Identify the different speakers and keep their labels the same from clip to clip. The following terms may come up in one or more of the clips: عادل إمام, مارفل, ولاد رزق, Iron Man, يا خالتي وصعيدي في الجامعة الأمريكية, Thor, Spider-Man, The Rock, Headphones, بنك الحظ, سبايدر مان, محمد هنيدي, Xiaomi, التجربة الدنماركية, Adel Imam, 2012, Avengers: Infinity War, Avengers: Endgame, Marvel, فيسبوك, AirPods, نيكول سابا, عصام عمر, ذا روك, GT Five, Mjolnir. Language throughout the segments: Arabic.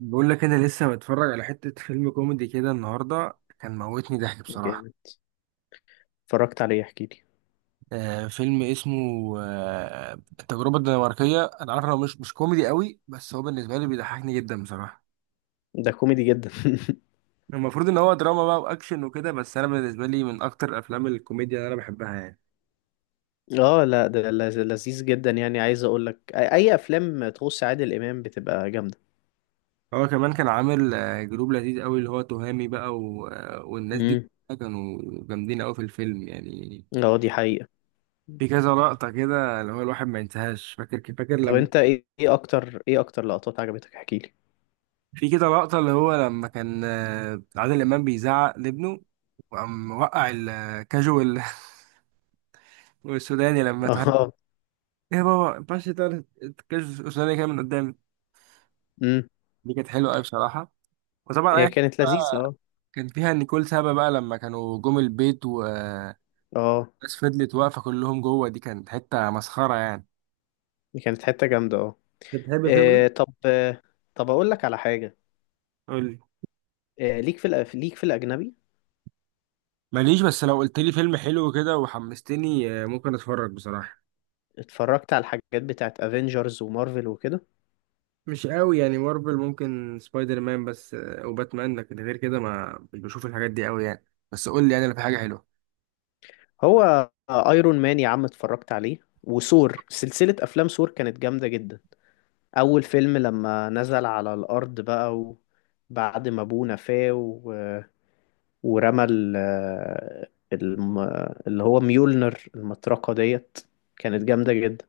Speaker 1: بقول لك انا لسه متفرج على حتة فيلم كوميدي كده النهارده، كان موتني ضحك بصراحة.
Speaker 2: جامد. اتفرجت عليه، احكي لي.
Speaker 1: فيلم اسمه آه التجربة الدنماركية. انا عارف انه مش كوميدي قوي، بس هو بالنسبة لي بيضحكني جدا بصراحة.
Speaker 2: ده كوميدي جدا.
Speaker 1: المفروض ان هو دراما بقى واكشن وكده، بس انا بالنسبة لي من اكتر افلام الكوميديا اللي انا بحبها يعني.
Speaker 2: اه لا، ده لذيذ جدا، يعني عايز اقول لك أي افلام تخص عادل امام بتبقى جامده.
Speaker 1: هو كمان كان عامل جروب لذيذ قوي، اللي هو تهامي بقى و... آه، والناس دي
Speaker 2: امم.
Speaker 1: كلها كانوا جامدين قوي في الفيلم يعني.
Speaker 2: اه دي حقيقه.
Speaker 1: في كذا لقطة كده اللي هو الواحد ما ينساهاش. فاكر
Speaker 2: طب
Speaker 1: لما
Speaker 2: انت إيه اكتر لقطات عجبتك، احكي لي.
Speaker 1: في كده لقطة اللي هو لما كان عادل إمام بيزعق لابنه، وقام وقع الكاجوال والسوداني لما تهدد:
Speaker 2: اه.
Speaker 1: إيه يا بابا، ما ينفعش تقول الكاجوال السوداني كده من قدامي.
Speaker 2: امم.
Speaker 1: دي كانت حلوة أوي بصراحة. وطبعا أي
Speaker 2: هي
Speaker 1: حاجة
Speaker 2: كانت لذيذه،
Speaker 1: بقى
Speaker 2: اه.
Speaker 1: كان فيها نيكول سابا، بقى لما كانوا جم البيت والناس
Speaker 2: اه
Speaker 1: فضلت واقفة كلهم جوه، دي كانت حتة مسخرة يعني.
Speaker 2: دي كانت حته جامده، اه.
Speaker 1: أنت بتحب الفيلم ده؟
Speaker 2: طب، طب اقول لك على حاجه.
Speaker 1: قول لي.
Speaker 2: ليك في الاجنبي؟
Speaker 1: ماليش، بس لو قلت لي فيلم حلو كده وحمستني ممكن أتفرج بصراحة.
Speaker 2: اتفرجت على الحاجات بتاعت افنجرز ومارفل وكده.
Speaker 1: مش قوي يعني مارفل، ممكن سبايدر مان بس وباتمان، لكن غير كده ما مش بشوف الحاجات دي قوي يعني. بس قول لي يعني لو في حاجه حلوه.
Speaker 2: هو ايرون مان يا عم اتفرجت عليه، وثور، سلسلة افلام ثور كانت جامدة جدا. اول فيلم لما نزل على الارض بقى، وبعد ما ابوه نفاه و... ورمى ال... الم... اللي هو ميولنر المطرقة ديت، كانت جامدة جدا.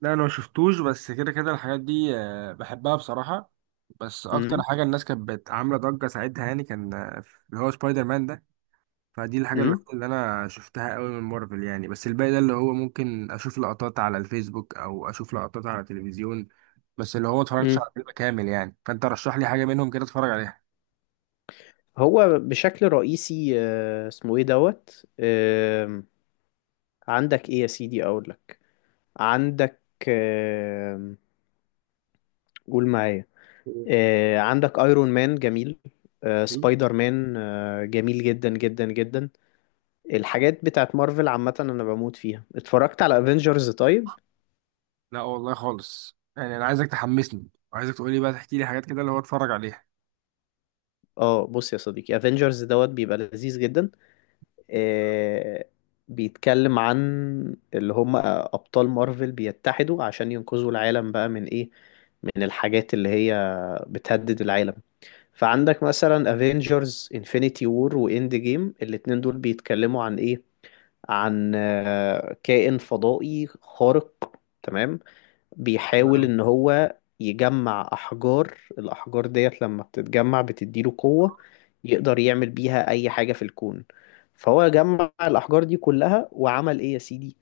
Speaker 1: لا انا ما شفتوش، بس كده كده الحاجات دي بحبها بصراحه. بس اكتر
Speaker 2: امم.
Speaker 1: حاجه الناس كانت عامله ضجه ساعتها، يعني كان اللي هو سبايدر مان ده. فدي الحاجه
Speaker 2: امم.
Speaker 1: الوحيده اللي انا شفتها قوي من مارفل يعني، بس الباقي ده اللي هو ممكن اشوف لقطات على الفيسبوك او اشوف لقطات على التلفزيون. بس اللي هو ما اتفرجتش
Speaker 2: امم.
Speaker 1: على فيلم كامل يعني، فانت رشح لي حاجه منهم كده اتفرج عليها.
Speaker 2: هو بشكل رئيسي اسمه ايه دوت، عندك ايه يا سيدي، اقول لك. عندك، آم، قول معايا. عندك ايرون مان جميل، سبايدر مان جميل جدا جدا جدا. الحاجات بتاعت مارفل عامة انا بموت فيها، اتفرجت على افنجرز طيب.
Speaker 1: لا والله خالص، يعني انا عايزك تحمسني وعايزك تقول لي بقى، تحكي لي حاجات كده اللي هو اتفرج عليها.
Speaker 2: اه بص يا صديقي، افنجرز دوت بيبقى لذيذ جدا. آه، بيتكلم عن اللي هم ابطال مارفل بيتحدوا عشان ينقذوا العالم بقى من ايه، من الحاجات اللي هي بتهدد العالم. فعندك مثلا افنجرز انفينيتي وور واند جيم، الاتنين دول بيتكلموا عن ايه، عن كائن فضائي خارق، تمام، بيحاول
Speaker 1: آه،
Speaker 2: ان هو يجمع الاحجار ديت، لما بتتجمع بتديله قوة، يقدر يعمل بيها اي حاجة في الكون. فهو جمع الاحجار دي كلها، وعمل ايه يا سيدي،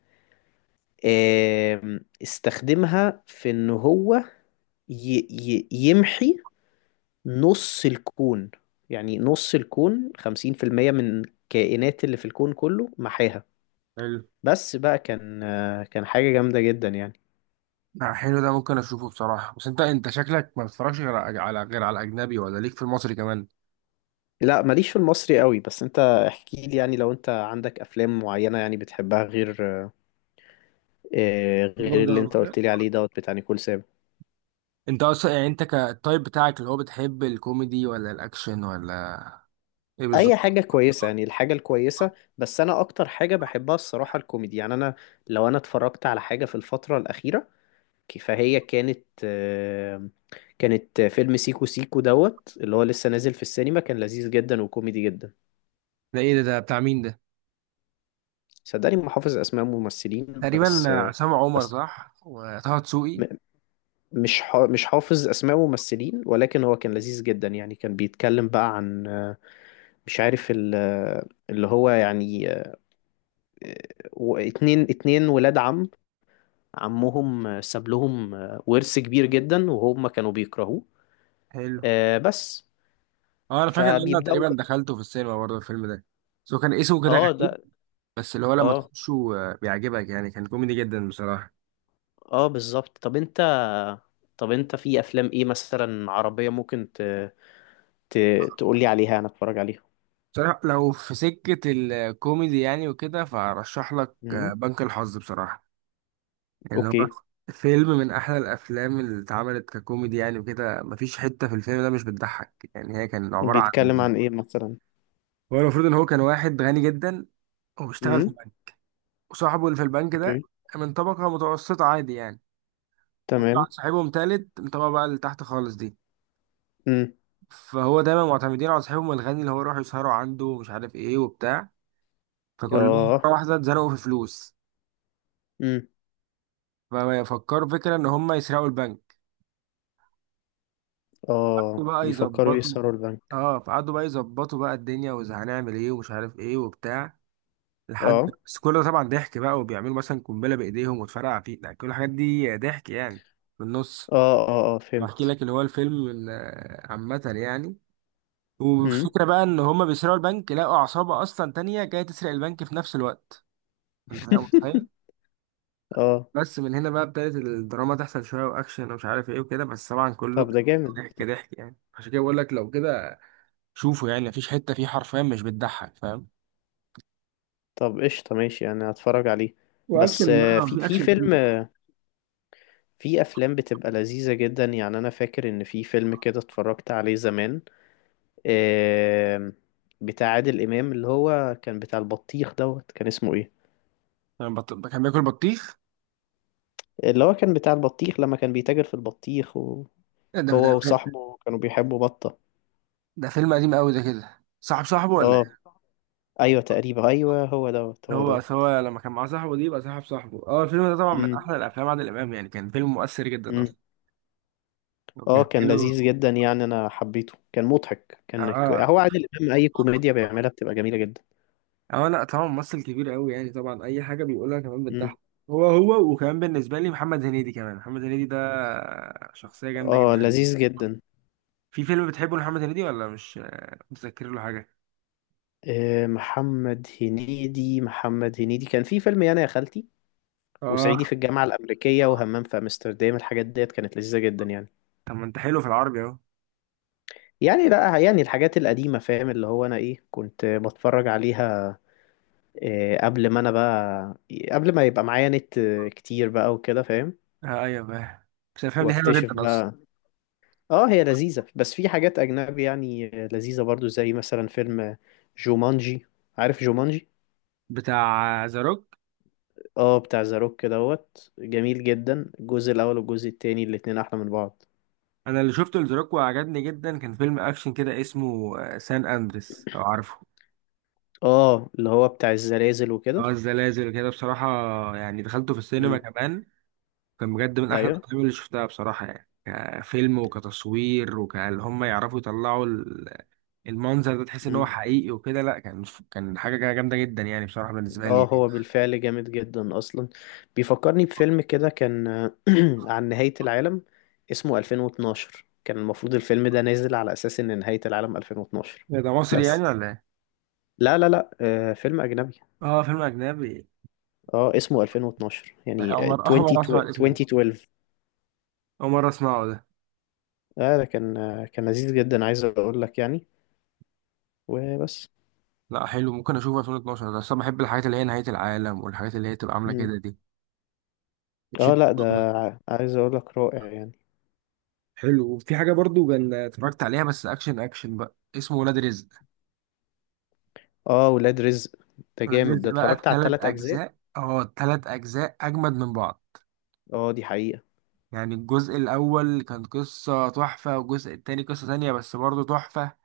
Speaker 2: استخدمها في ان هو ي ي يمحي نص الكون. يعني نص الكون، 50% من الكائنات اللي في الكون كله محاها.
Speaker 1: حلو.
Speaker 2: بس بقى، كان حاجة جامدة جدا يعني.
Speaker 1: حلو ده ممكن اشوفه بصراحه. بس انت انت شكلك ما بتتفرجش غير على غير على الاجنبي، ولا ليك في المصري كمان؟
Speaker 2: لا، ماليش في المصري قوي، بس انت احكي لي يعني، لو انت عندك افلام معينة يعني بتحبها، غير
Speaker 1: برافو
Speaker 2: غير
Speaker 1: ده
Speaker 2: اللي
Speaker 1: ولا
Speaker 2: انت
Speaker 1: كده؟
Speaker 2: قلت لي عليه دوت بتاع نيكول سابا.
Speaker 1: انت اصلا يعني، انت كالتايب بتاعك اللي هو بتحب الكوميدي ولا الاكشن ولا ايه
Speaker 2: اي
Speaker 1: بالظبط؟
Speaker 2: حاجة كويسة يعني، الحاجة الكويسة. بس انا اكتر حاجة بحبها الصراحة الكوميدي، يعني انا لو انا اتفرجت على حاجة في الفترة الأخيرة، فهي كانت، كانت فيلم سيكو سيكو دوت اللي هو لسه نازل في السينما، كان لذيذ جدا وكوميدي جدا.
Speaker 1: ده ايه ده بتاع مين ده؟
Speaker 2: صدقني ما حافظ اسماء ممثلين،
Speaker 1: تقريبا
Speaker 2: بس
Speaker 1: عصام عمر
Speaker 2: بس
Speaker 1: صح، وطه دسوقي.
Speaker 2: م- مش حافظ اسماء ممثلين، ولكن هو كان لذيذ جدا يعني. كان بيتكلم بقى عن مش عارف اللي هو يعني اتنين ولاد عم، عمهم ساب لهم ورث كبير جدا، وهم كانوا بيكرهوه.
Speaker 1: حلو.
Speaker 2: آه، بس
Speaker 1: اه انا فاكر ان انا
Speaker 2: فبيبدأوا
Speaker 1: تقريبا
Speaker 2: بقى-
Speaker 1: دخلته في السينما برضه الفيلم ده، بس هو كان اسمه كده
Speaker 2: اه ده.
Speaker 1: غريب. بس اللي هو لما
Speaker 2: اه،
Speaker 1: تخشه بيعجبك يعني، كان كوميدي جدا بصراحة.
Speaker 2: اه بالظبط. طب انت، طب انت في افلام ايه مثلا عربية ممكن ت... تقولي عليها انا اتفرج عليها.
Speaker 1: بصراحة لو في سكة الكوميدي يعني وكده، فأرشح لك
Speaker 2: امم.
Speaker 1: بنك الحظ بصراحة. يعني هو
Speaker 2: اوكي.
Speaker 1: فيلم من أحلى الأفلام اللي اتعملت ككوميدي يعني وكده، مفيش حتة في الفيلم ده مش بتضحك يعني. هي كان عبارة عن
Speaker 2: بيتكلم عن ايه مثلا؟
Speaker 1: هو المفروض إن هو كان واحد غني جدا، وبيشتغل في بنك، وصاحبه اللي في البنك ده
Speaker 2: اوكي.
Speaker 1: من طبقة متوسطة عادي يعني. وطلع
Speaker 2: تمام.
Speaker 1: صاحبهم تالت من الطبقة بقى اللي تحت خالص دي،
Speaker 2: امم.
Speaker 1: فهو دايما معتمدين على صاحبهم الغني، اللي هو يروحوا يسهروا عنده ومش عارف ايه وبتاع. فكلهم
Speaker 2: اه.
Speaker 1: مرة واحدة اتزنقوا في فلوس،
Speaker 2: امم.
Speaker 1: ففكروا فكرة ان هم يسرقوا البنك
Speaker 2: اه
Speaker 1: بقى
Speaker 2: بيفكروا
Speaker 1: يظبطوا.
Speaker 2: يسرقوا البنك.
Speaker 1: اه فقعدوا بقى يظبطوا بقى الدنيا وهنعمل ايه ومش عارف ايه وبتاع لحد،
Speaker 2: اه،
Speaker 1: بس كل ده طبعا ضحك بقى. وبيعملوا مثلا قنبلة بإيديهم وتفرقع فيه يعني، كل الحاجات دي ضحك يعني. في النص
Speaker 2: اه، اه، اه
Speaker 1: بحكي
Speaker 2: فهمت.
Speaker 1: لك اللي هو الفيلم عامة يعني.
Speaker 2: امم.
Speaker 1: والفكرة بقى ان هم بيسرقوا البنك لقوا عصابة اصلا تانية جاية تسرق البنك في نفس الوقت. انت بقى متخيل.
Speaker 2: اه.
Speaker 1: بس من هنا بقى ابتدت الدراما تحصل، شويه واكشن ومش عارف ايه وكده، بس طبعا كله
Speaker 2: طب
Speaker 1: كان
Speaker 2: ده جامد
Speaker 1: ضحك
Speaker 2: ده.
Speaker 1: ضحك يعني. عشان كده بقول لك لو كده شوفه، يعني مفيش حته فيه حرفيا مش بتضحك، فاهم.
Speaker 2: طب قشطة، ماشي، انا هتفرج عليه. بس
Speaker 1: واكشن بقى
Speaker 2: في
Speaker 1: في
Speaker 2: في
Speaker 1: اكشن
Speaker 2: فيلم،
Speaker 1: كتير.
Speaker 2: في افلام بتبقى لذيذة جدا. يعني انا فاكر ان في فيلم كده اتفرجت عليه زمان، آم، بتاع عادل امام اللي هو كان بتاع البطيخ دوت، كان اسمه ايه؟
Speaker 1: يعني كان بياكل بطيخ.
Speaker 2: اللي هو كان بتاع البطيخ، لما كان بيتاجر في البطيخ، وهو
Speaker 1: إيه ده؟ ده
Speaker 2: وصاحبه كانوا بيحبوا بطة.
Speaker 1: ده فيلم قديم قوي ده كده، صاحب صاحبه ولا
Speaker 2: اه.
Speaker 1: ايه؟
Speaker 2: ايوه تقريبا، ايوه هو دوت هو
Speaker 1: هو أصل
Speaker 2: دوت.
Speaker 1: هو لما كان معاه صاحبه دي يبقى صاحب صاحبه. اه الفيلم ده طبعا من
Speaker 2: امم.
Speaker 1: احلى الافلام عادل امام يعني، كان فيلم مؤثر جدا
Speaker 2: امم.
Speaker 1: اصلا،
Speaker 2: اه
Speaker 1: وكان
Speaker 2: كان
Speaker 1: حلو.
Speaker 2: لذيذ جدا يعني، انا حبيته، كان مضحك،
Speaker 1: اه.
Speaker 2: هو عادل امام، اي كوميديا بيعملها بتبقى جميله جدا.
Speaker 1: اه لا طبعا ممثل كبير قوي يعني، طبعا اي حاجه بيقولها كمان
Speaker 2: امم.
Speaker 1: بتضحك. هو وكمان بالنسبه لي محمد هنيدي، كمان محمد هنيدي ده شخصيه جامده
Speaker 2: اه
Speaker 1: جدا.
Speaker 2: لذيذ جدا.
Speaker 1: في فيلم بتحبه لمحمد هنيدي ولا مش متذكر له حاجه؟
Speaker 2: آه، محمد هنيدي كان في فيلم يعني يا خالتي،
Speaker 1: اه.
Speaker 2: وصعيدي في الجامعه الامريكيه، وهمام في امستردام، الحاجات ديت كانت لذيذه جدا يعني.
Speaker 1: طب ما انت حلو في العربي اهو.
Speaker 2: يعني لا، يعني الحاجات القديمه فاهم، اللي هو انا ايه كنت بتفرج عليها، إيه، قبل ما يبقى معايا نت كتير بقى وكده فاهم،
Speaker 1: ايوه فاهم، بس الافلام دي حلوه
Speaker 2: واكتشف
Speaker 1: جدا اصلا.
Speaker 2: بقى. اه هي لذيذة، بس في حاجات اجنبي يعني لذيذة برضو، زي مثلا فيلم جومانجي. عارف جومانجي؟
Speaker 1: بتاع ذا روك.
Speaker 2: اه بتاع ذا روك دوت، جميل جدا، الجزء الاول والجزء التاني الاتنين احلى من بعض.
Speaker 1: انا اللي شفته لذا روك وعجبني جدا، كان فيلم اكشن كده اسمه سان اندريس لو عارفه.
Speaker 2: اه اللي هو بتاع الزلازل
Speaker 1: اه
Speaker 2: وكده.
Speaker 1: الزلازل كده بصراحه، يعني دخلته في السينما
Speaker 2: امم.
Speaker 1: كمان. كان بجد من احلى
Speaker 2: ايوه.
Speaker 1: الافلام اللي شفتها بصراحه يعني، كفيلم وكتصوير. وكان هم يعرفوا يطلعوا المنظر ده، تحس ان هو
Speaker 2: امم.
Speaker 1: حقيقي وكده. لا كان كان حاجه كده جامده جدا يعني بصراحه بالنسبه لي
Speaker 2: اه
Speaker 1: يعني.
Speaker 2: هو بالفعل جامد جدا اصلا، بيفكرني بفيلم كده كان عن نهاية العالم، اسمه 2012. كان المفروض الفيلم ده نازل على اساس ان نهاية العالم 2012.
Speaker 1: إيه ده، مصري يعني
Speaker 2: بس
Speaker 1: ولا ايه؟
Speaker 2: لا، لا، لا، آه فيلم اجنبي.
Speaker 1: اه فيلم اجنبي.
Speaker 2: اه اسمه 2012
Speaker 1: لا،
Speaker 2: يعني،
Speaker 1: اول مره
Speaker 2: 20،
Speaker 1: اول مره اسمع الاسم ده.
Speaker 2: 2012.
Speaker 1: اول مره اسمعه ده.
Speaker 2: اه ده كان لذيذ جدا، عايز اقول لك يعني. وبس.
Speaker 1: لا حلو، ممكن اشوفه. 2012 ده اصلا بحب الحاجات اللي هي نهايه العالم، والحاجات اللي هي تبقى عامله
Speaker 2: مم.
Speaker 1: كده دي
Speaker 2: اه
Speaker 1: بتشد
Speaker 2: لا ده،
Speaker 1: بصراحة.
Speaker 2: عايز اقول لك رائع يعني.
Speaker 1: حلو. وفي حاجه برضو كان اتفرجت عليها بس اكشن اكشن بقى، اسمه ولاد رزق.
Speaker 2: اه ولاد رزق، ده
Speaker 1: ولاد
Speaker 2: جامد ده،
Speaker 1: بقى
Speaker 2: اتفرجت على
Speaker 1: التلات
Speaker 2: الثلاث اجزاء.
Speaker 1: أجزاء، اه التلات أجزاء أجمد من بعض.
Speaker 2: اه دي حقيقة.
Speaker 1: يعني الجزء الأول كان قصة تحفة، والجزء التاني قصة تانية بس برضه تحفة،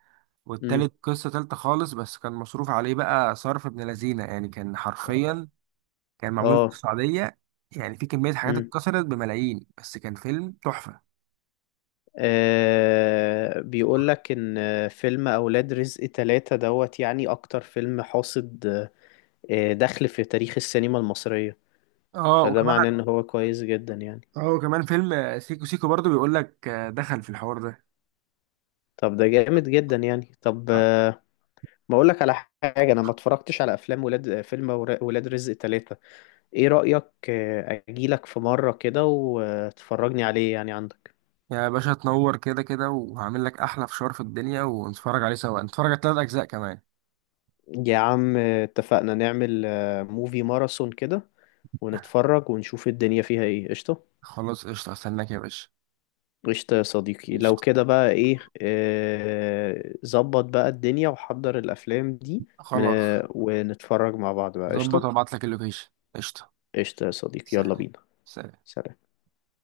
Speaker 2: مم.
Speaker 1: والتالت قصة تالتة خالص. بس كان مصروف عليه بقى صرف ابن لذينة يعني، كان حرفيا كان معمول في
Speaker 2: اه.
Speaker 1: السعودية. يعني في كمية حاجات
Speaker 2: مم.
Speaker 1: اتكسرت بملايين، بس كان فيلم تحفة.
Speaker 2: آه بيقول لك ان فيلم اولاد رزق ثلاثة دوت يعني اكتر فيلم حاصد، دخل في تاريخ السينما المصرية.
Speaker 1: اه
Speaker 2: فده
Speaker 1: وكمان.
Speaker 2: معناه ان هو كويس جدا يعني.
Speaker 1: اه وكمان فيلم سيكو سيكو برضه بيقول لك دخل في الحوار
Speaker 2: طب ده جامد جدا يعني. طب
Speaker 1: ده.
Speaker 2: ما اقول لك على حاجة، انا ما اتفرجتش على افلام ولاد رزق ثلاثة. ايه رأيك اجيلك في مرة كده وتفرجني عليه، يعني عندك.
Speaker 1: يعني يا باشا تنور كده كده، وهعمل لك احلى فشار في الدنيا ونتفرج عليه سوا، نتفرج على ثلاث اجزاء كمان.
Speaker 2: يا عم اتفقنا نعمل موفي ماراثون كده، ونتفرج ونشوف الدنيا فيها ايه، قشطة.
Speaker 1: خلاص قشطه، استناك يا باشا.
Speaker 2: قشطة يا صديقي، لو
Speaker 1: قشطه.
Speaker 2: كده بقى ايه، ظبط بقى الدنيا وحضر الأفلام دي.
Speaker 1: خلاص.
Speaker 2: ونتفرج مع بعض بقى،
Speaker 1: ظبط،
Speaker 2: قشطة.
Speaker 1: وابعت لك اللوكيشن. قشطه.
Speaker 2: قشطة يا صديقي، يلا
Speaker 1: سلام.
Speaker 2: بينا.
Speaker 1: سلام.
Speaker 2: سلام.